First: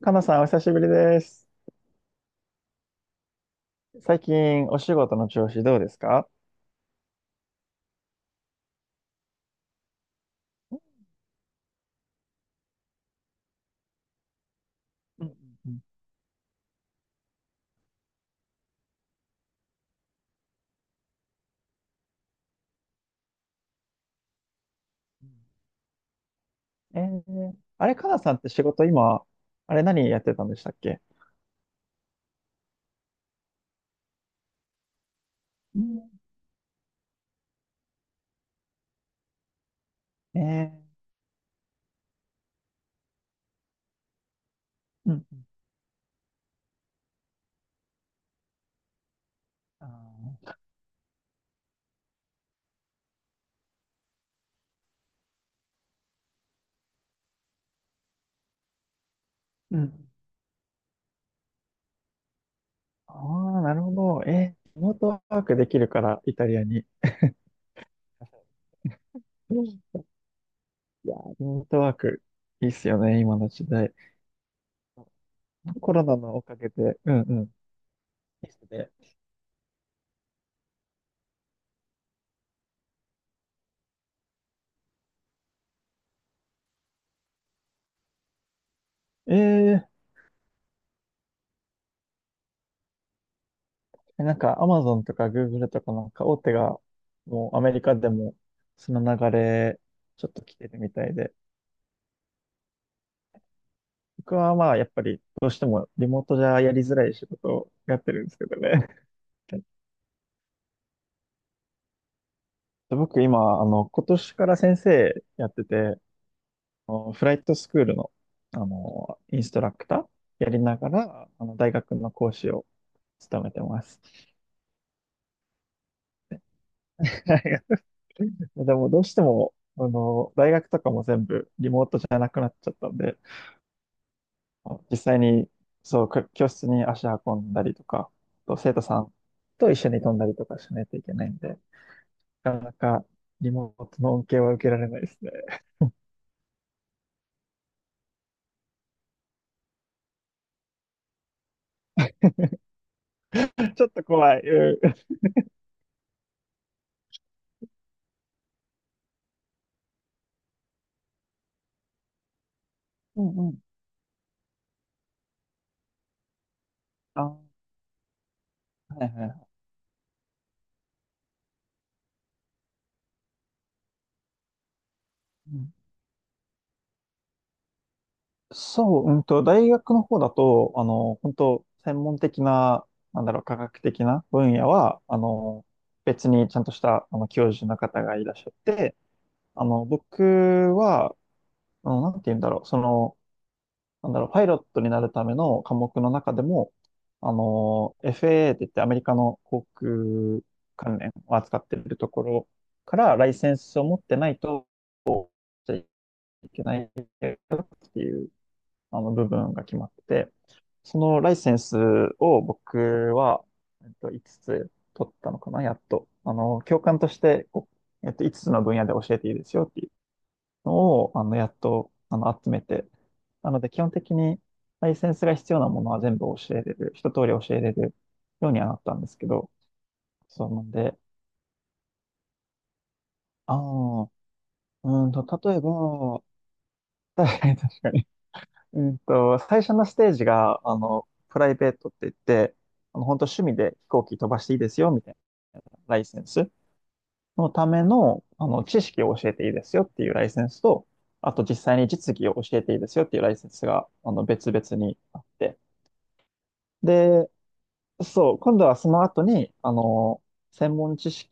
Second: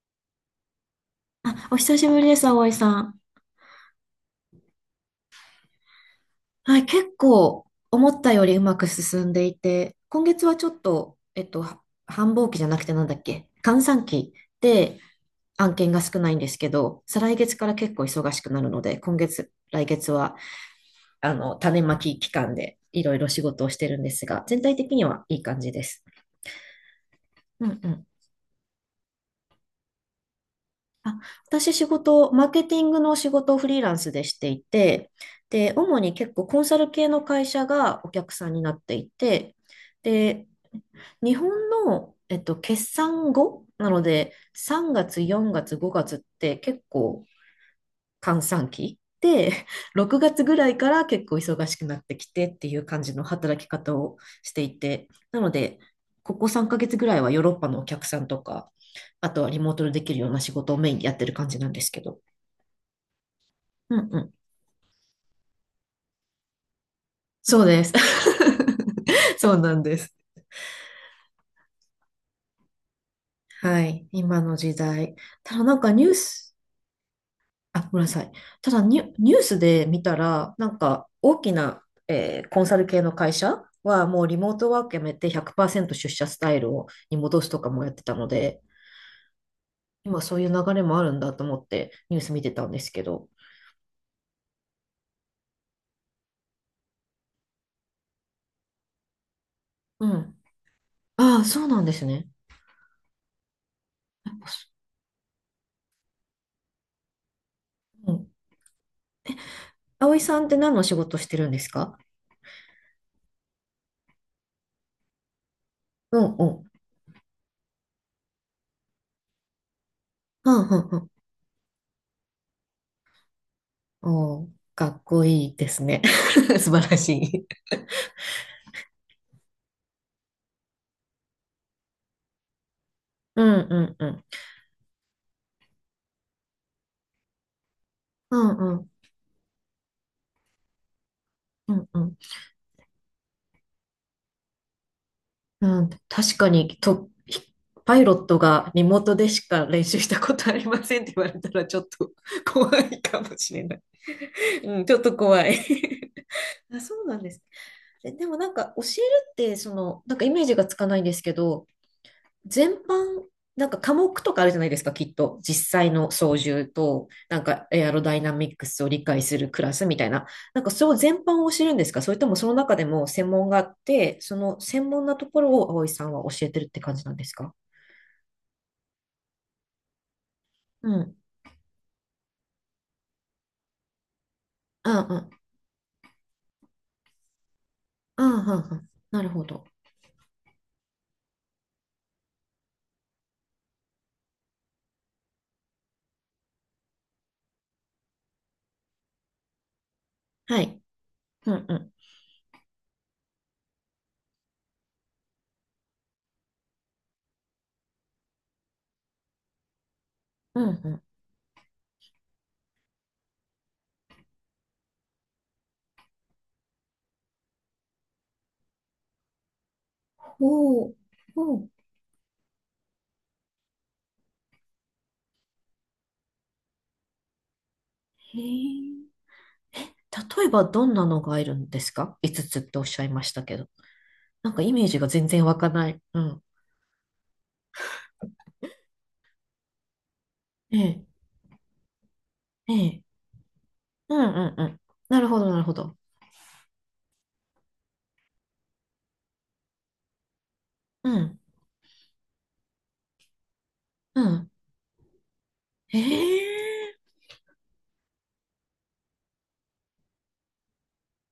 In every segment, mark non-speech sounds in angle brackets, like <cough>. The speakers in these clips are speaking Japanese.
かなさん、お久しぶりです。あ、お久しぶりです、葵さん。最近、お仕事の調子どうですか？はい、結構思ったよりうまく進んでいて、今月はちょっと、繁忙期じゃなくてなんだっけ、閑散期でうんう案ん件が少ないんですけど、再来月から結構忙しくなるので、今月、来月は、種まき期間でいろいろ仕事をしてるんですが、全体的にはいい感じです。うんうんあうれ、ん。かなさんって仕事今、あれ何やってたんでしたっけ？あ、私仕事、マーケティングの仕事をフリーランスでしていて、で、う主んに結構コンサル系の会社がお客さんになっていて、えで、日本の、決算後なので、3うんう月、んうん4月、5月って結構閑散期で、<laughs> 6月あぐらいから結構忙しくなってきてっていう感じの働き方をしていて、なので、ここ3ヶ月ぐらいはヨーロッパのお客さんとか、あとはリモーーうトででんきるような仕事をメインでやってる感じなんですけど。ああ、なるほうんうど。ん。リモートワークできるから、イタリアに。そうです。<laughs> そううんなんでいす。やー、リモートワーク、いいっすよね、今の時は代。い。今の時代。ただなんかコロニューナのおス、かげで。うんうん。いあ、ごめんなさい。いっすただね。ニュースで見たら、なんか大きな、コンサル系の会社はもうリモートワークやめて100%出社スタイルをに戻すとかもやってたので、えー今そういう流れもあるんだと思ってニュース見てたんですけど。なんか、アマゾンとかグーグルとかなんか大手が、もうアメリカでも、その流れ、うちょっん。と来てるみたいで。ああ、そうなんですね。や僕っぱはそまあ、やっぱり、どうしてもリモートじゃやりづらい仕事をやっうてるんでん。すけどね。<laughs> 葵さんって何の仕事してるんですか？僕今、今年から先生やってて、うんうん。あのフライトスクールの、あの、インストラクターやうりんうなんがうん。ら、あの、大学の講師を務めてます。おー、かっこいいですね。<laughs> 素晴らし <laughs> はい。い。でも、どうしても、あの、大学とかも全部リモートじゃなくなっちゃったんで、うんうんうん。実際に、そう、く教室に足運んだりとか、うあんと生う徒ん。さんと一緒に飛んだりとかしないといけないんで、うんうん。なかなかリモートの恩恵は受けられないですね。うん、確かに。パイロットがリモートでしか練習したことありませんって言われたらちょっと <laughs> 怖いかもしれな <laughs> い。ちょっと怖い。ううん、ちん。ょっと怖い。 <laughs> あ、そうなんです。え、でもなんか教えるって、その、なんかイメージがつかないんですけど、全う般、んうん。なんか科目とかあるじゃないですか、きっと。実際の操縦と、あ、なはんかエアロダイナミックスをい理はい解はい。するクラスみたいな。なんかそれを全般を知るんですか？それともその中でも専門があって、その専門なところうをん葵さんは教えてるって感じなんですか？そう、大学の方だと、あうん。の、本当専門的な、なんだろう、科学的な分野あは、ああ、の、別にちゃんとした、あの、教授の方があいらっしゃっあ、ああ、て、なるほど。あの、僕は、あの、なんて言うんだろう、その、なんだろう、パイロットになるための科目の中でも、あの、FAA って言ってアメリカの航空はい。関連をう扱んっうていん。るところからライセンスを持ってないといけないっていうあの部分が決まってて、うんうそん。のライセンスを僕は、5つつ取ったのかな、やっと。あの、教官として、こう5つつの分野で教えていいですよっていうのほう、を、あの、やほっう。と、あの、集めて、なので、基本的に、ライセンスが必要なものは全部教えれる、一通り教えれるへようにはなったんでえ。すけど、例そえうなばんどんで、なのがいるんですか？ 5 つつっておっしゃいましたあけど。あ、うなんかイメージが全然湧例えかない。うば、ん。<laughs> 確かに確かに。最初のステージが、えあえ、の、プライベートって言って、えあえ。の、本当趣味で飛行う機ん飛ばしてういいんうでん。すよ、みたいなるほど、ななるほど。ライセンス。のための、あの、知識を教えていいですよっていうライセンスと、うあん、と実際に実技を教えていいですよっていうライセンスが、あうの、別ん。々にあって。へえ。で、そう、今度はその後に、あの、専門知識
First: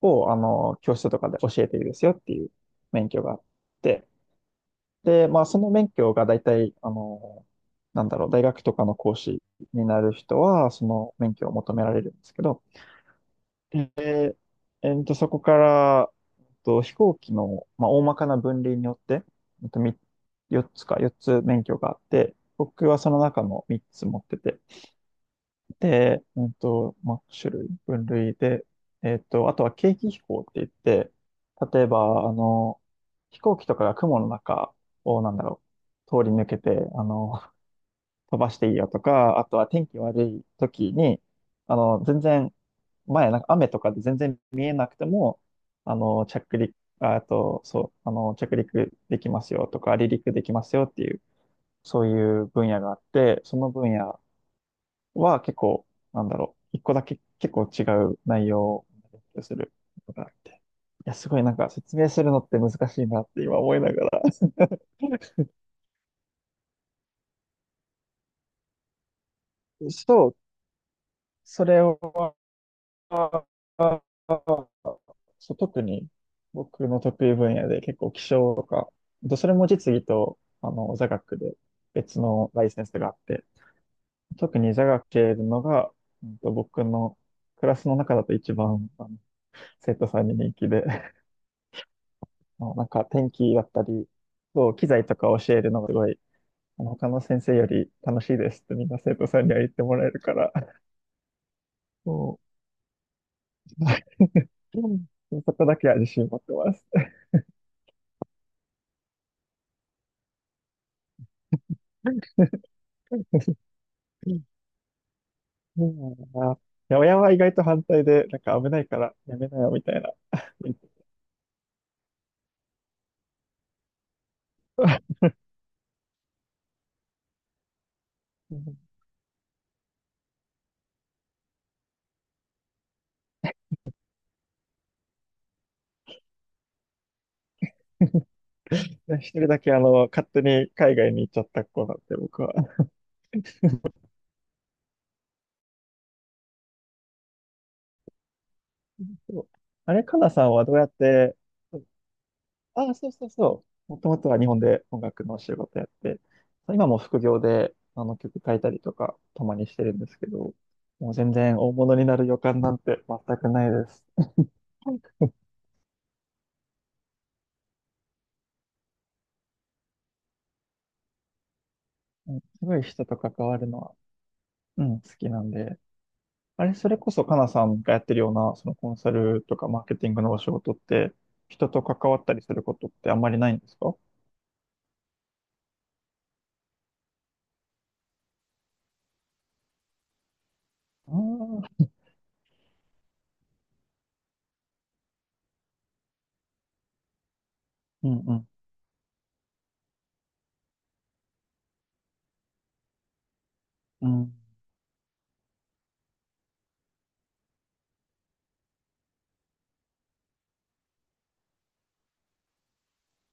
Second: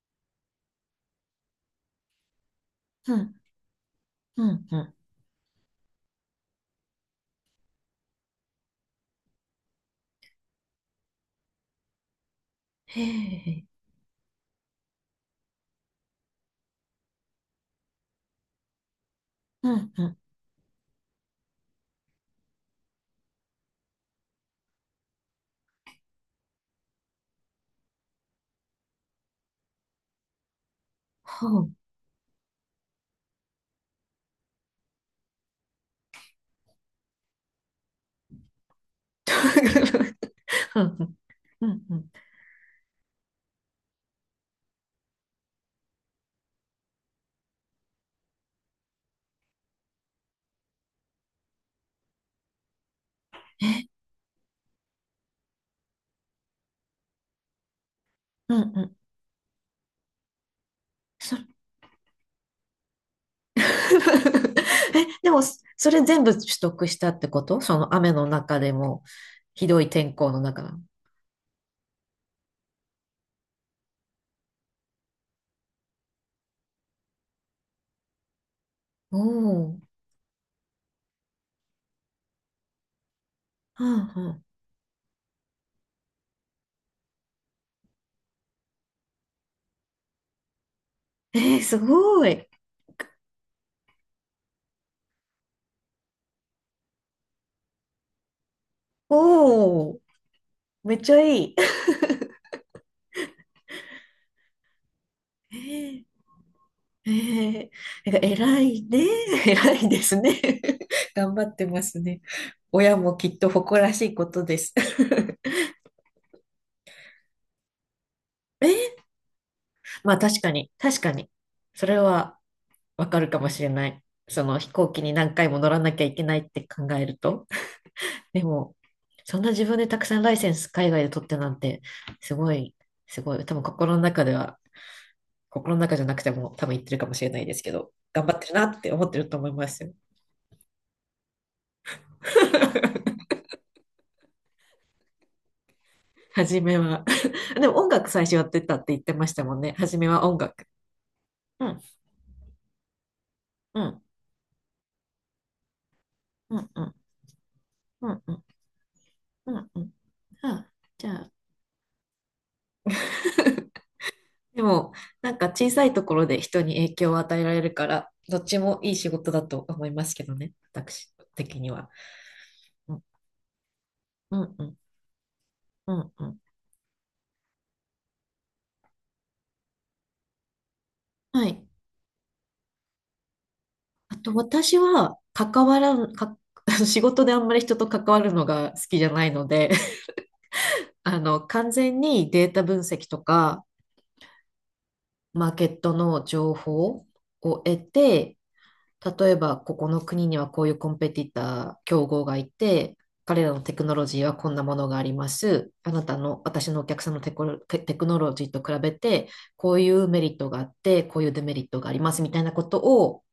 を、あの、教室とかで教えていいですよっていう免う許があん、って、うん、うん。で、まあ、その免許が大体、あの、なんだろう、大学とかの講師になる人は、その免許を求められるんですけど、へえ。そこから、飛行機の、まあ、大まかな分類によって、うん、みうん。4つか、4つ免許があって、僕はその中の3つ持ってて、で、まあ、種類、分類で、あとは景気飛行って言って、ほう。例えば、あの、飛行機とかが雲の中を、なんだろう、通り抜けて、あの、飛ばしていいよとか、あとは天気 <laughs> 悪いう時ん、に、うあん、うの、ん。全然前、なんか雨とかで全然見えなくても、あの、着陸、ああと、そう、あの、着陸できますよとか、離陸できますよっていう、そういう分野があって、そのえ、分野は結構、なんだろう、一個だけ結構違う内うん、容うをん。勉強することがあって。いや、すそ、ごいな <laughs> んか説明するのって難しいなって今思いながら。え、でも、<laughs> それ全部取得したってこと？その雨の中でも、ひどい天そ候う、の中。それは、そう、特に僕の得意分野で結構気象とか、おあとそれもお。実技とあの座学で別のライセンスがあって、うん、うん。特に座学系のが、僕のクラスの中だと一番あの生徒さんに人気で、<laughs> えー、すごい。あのなんか天気だったり、そう、機材とか教えるのがすごい、あの他の先生より楽しいですってみんな生徒さんには言っておもお。らえるから、<laughs> めっちゃいい。<laughs> もう、<laughs> そえこだけはー自信持ってます。ええ、<laughs> なんか偉いね。<laughs> 偉いですね。<laughs> 頑張ってますね。親もきっと <laughs> 誇らしいことです。<laughs> そうなんだな。いや、親は意外と反対で、なんか危ないからやめなよみたいな。まあ確かに、確かに。それはわかるかもしれない。その飛行機に <laughs> 何回も乗らなきゃいけないって考えると。<laughs> でうも、ん。そんな自分でたくさんライセンス海外で取ってなんて、すごい、すごい。多分心の中では、心の中じゃなくても多分言ってるかもしれないですけど、頑張ってるなって思ってる一と人思いだまけあすよ。の、勝手に海外に行っちゃった子なんで、僕は。<laughs> 初めは <laughs> でも音楽最初やってたって言ってましそたうもんね。あ初れ、めかはな音さんは楽。どうやって、うん、ああ、そうそうそうう。もん、ともとは日本で音楽のお仕事やって、うん、う今ん、も副業であうのん、う曲ん、書いたりとか、たうまにん、しうてん。るんですけど、あ、じゃもうあ、全然大物になる予感なんて全くないです。でも、うんなんか小さいところで人に影響を与えられるから、どっちもいい仕事だと思いますけどね、私的には。すごいうん、人と関わるのは、うん、うん、うん、好きなんで。うん、うん。あれ、それこそ、かなさんがやってるような、そのコンサルとかマーケティングのお仕事って、はい。人と関わったりすることってあんまりないんですか？あと、私は、関わらん、か、<laughs> 仕事であんまり人と関わるのが好きじゃないので、<laughs> あああの、完ー、全にデータ分析とか、マーケットの情報を得うんうて、ん、例えばここの国にはこういうコンペティター、競合がいて、彼らのテクノロうジーん、はこんなものがあります。あなたの、私のお客さんのテクノロジーと比べて、こういうメリットがあって、こういうデメリットがありますみたいなことを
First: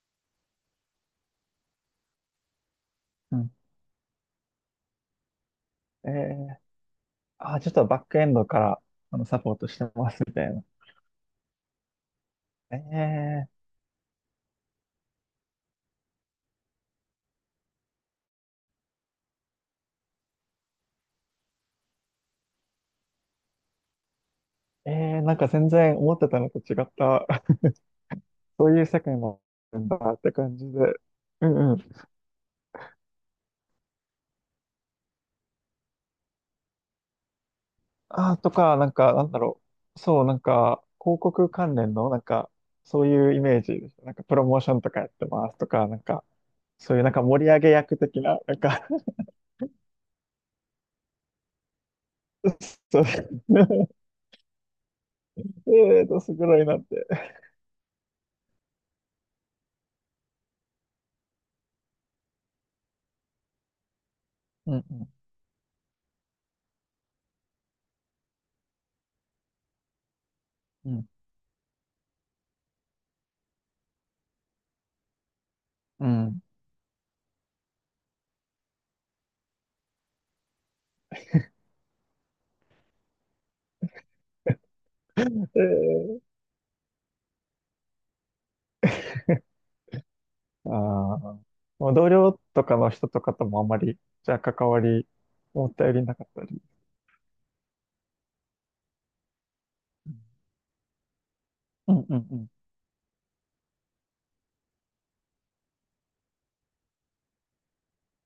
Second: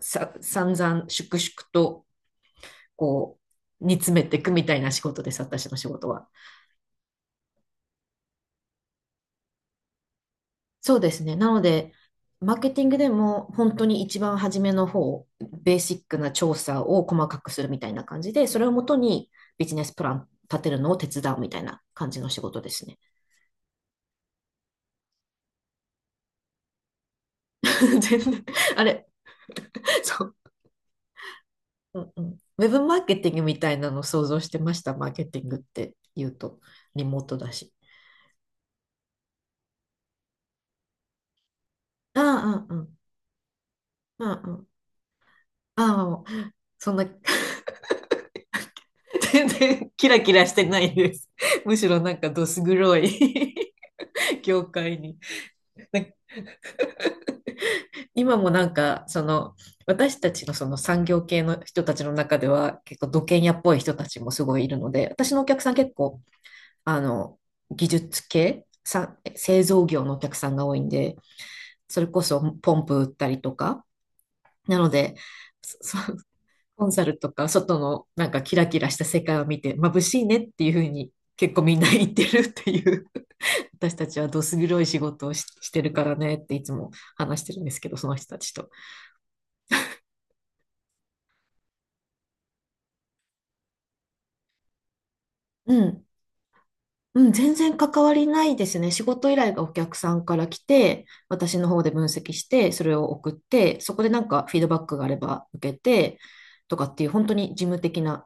散々、粛々と、うこん。う、煮詰めていくみたいな仕事です、私の仕事えは。ー、あー、ちょっとバックエンドから、あの、サポートしてますみたいな。そうですね。なので、マーケティングでもえ本当に一番初めの方、ベーシックな調査を細かくするみたいな感じで、それをもとにビジネスプラン立てるのを手伝うみたいな感じの仕事ですね。ー、えー、なんか全然思ってたのと違った、<laughs> <laughs> 全然、そういあう世れ、界もあるんだっそてう、感じで。うんうん。うんうん。ウェブマーケティングみたいなのを想像してました、マーケティングって言うと、リモートだし。あー、とか、なんか、なんだろう。そう、なんか、広告関連の、なあんか、あ、うんうん。そういうイメージですなんか、あプロあ、うモーん。ションとかやってますとか、なんあか、あ、そそんういうな、なんか盛り <laughs> 上げ役的な、なんか 全然キラキラしてないです。むしろなんかどす <laughs> 黒そういい う、<laughs> 業界に。<laughs> えーと、すごいなって。今もなんか、その、私たちのその産業系の人たちの中では、結構土建屋っぽい人たちもすごいいうるので、ん私のお客さん結構、あの、技術系、さ、製造業のお客さんが多いんうん。で、それこそポンプ売ったりとか、なので、<laughs> そうん。うんコンサルとか、外のなんかキラキラした世界を見て、眩しいねっていうふうに結構みんな言ってるっていう、<laughs> 私たちはどす黒い仕事をし、してるからねっていつも話してるんですけど、その人たちと。ああ、もう同僚とかの人とかともあんまり、じゃあ関わり、思うったよりん。なかったり。うん、全然関わりないですね。仕事依頼がお客さんから来て、私の方でう分んうん析うしん。て、それを送って、そこでなんかフィードバックがあれば受けて、とかっていう本当に事務的な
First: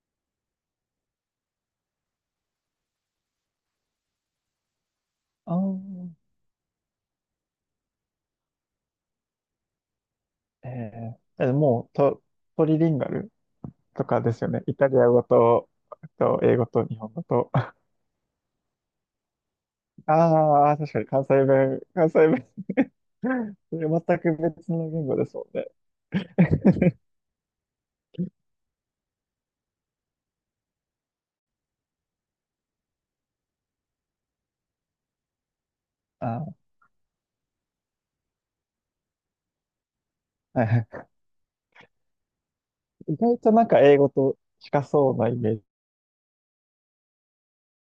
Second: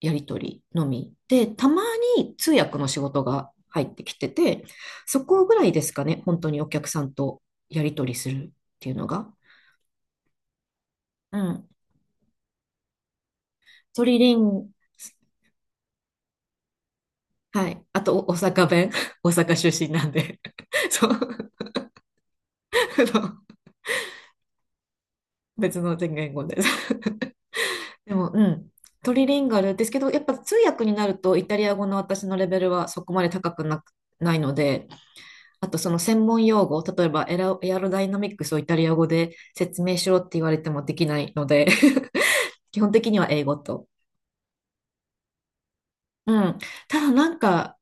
やり取りのみで、たまに通訳の仕事が入ってきてて、そこぐらいですかあね、本当にお客さんとやり取りするっていうのが。あ、えうー、え、ん。もうと、トリリンガルトとリかでリすよね。ン、イタリア語と、と英語と日本語と。はい。あと、お大阪弁。<laughs> 大阪出身なんで。ああ、<laughs> 確かにそう。関西 <laughs> 弁、関西弁、あの、 <laughs> それ全く別の言語ですもんね。別の言語で。でも、うん。トリリンガルですけど、やっぱ通訳になるとイタリア語の私のレベルはそこまで高くなく、ないので、あとその専あ門あ、用語、例えばエアロダイナミックスをイタリア語で説明しろって言われはいてはもい。できないので、<laughs> 基本的意には外英と語なんかと。英語と近そうなイメーうん。ただなんか、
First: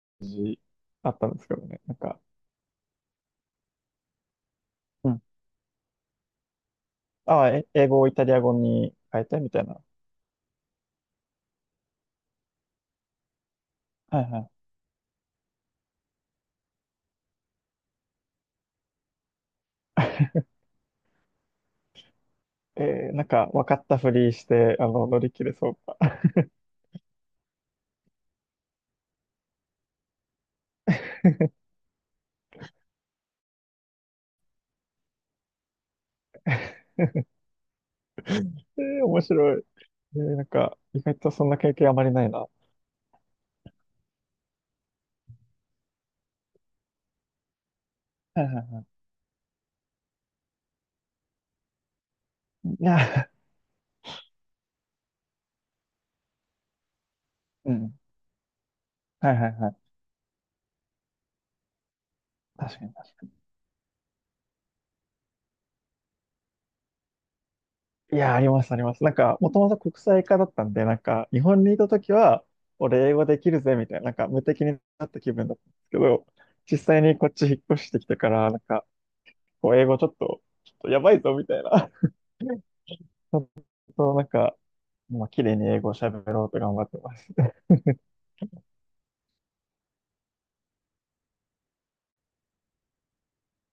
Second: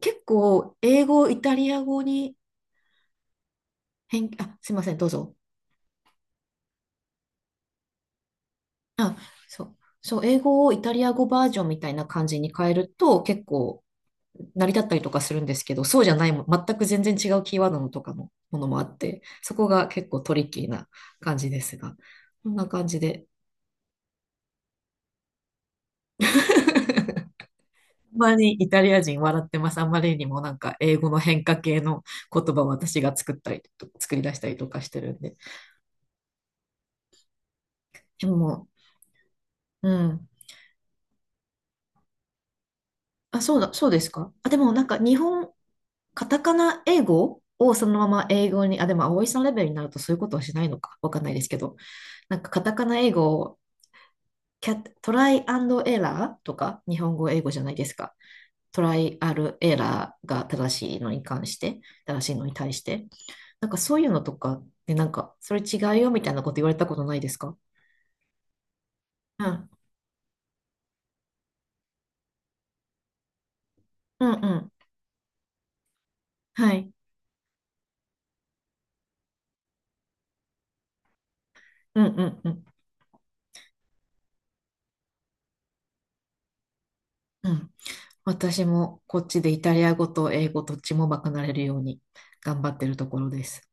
結ジ構英あっ語たをんでイすタけどリね。アなん語か、に変、あ、すいません、どううん。ぞ。ああ、え英語をイタリア語にあ、変えてみたそいう。な。そう、英語をイタリア語バージョンみたいな感じに変えると結構はいはい。成り立ったりとかするんですけど、そうじゃないも、全く全然違うキーワードのとかのものもあって、そこが結構トリッキーな感じですが、こんな <laughs> 感じえー、なで。んか分かったふりして、あの、乗り切れそうか。<laughs> あんまにイタリア人笑ってます。あんまりにもなんか英語の変化系の言葉を私が作り出したりとかしてるんで。で <laughs> も、えー、面白い。うえん。ー、なんか、意外とそんな経験あまりないな。はあ、そうだ、そうですか。あ、でもなんか日本、カタカナ英語をそのままいはい英語に、はあ、でも葵さんレベルになるとそういうことはしないのか。わかんないですけど。なんかカい。タカいナ英や、語トライアンドエラーとか、日本語、英語じゃ <laughs> なういですん。か。トライアはいはいルはい。エラーが正しいのに対確しかにて。確かに。なんかそういうのとかで、なんか、それ違うよみたいなこと言われたことないですか？いや、あります、あります。なんか、うもとん。もと国際化だったんで、なんか、日本にいたときは、俺英語できるぜ、みたいな、なんうか、ん無う敵ん。になった気分だったんですけど、は実い。際にこっち引っ越してきてから、なんか、こう、英語ちょっと、ちょっとやばいぞ、みたいな。うんうんう <laughs> ちん。ょっと、なんか、まあ綺麗に英語を喋ろうと頑張ってます。うん。私もこっちでイタリア語と英語どっちもバカなれるように頑張ってるところです。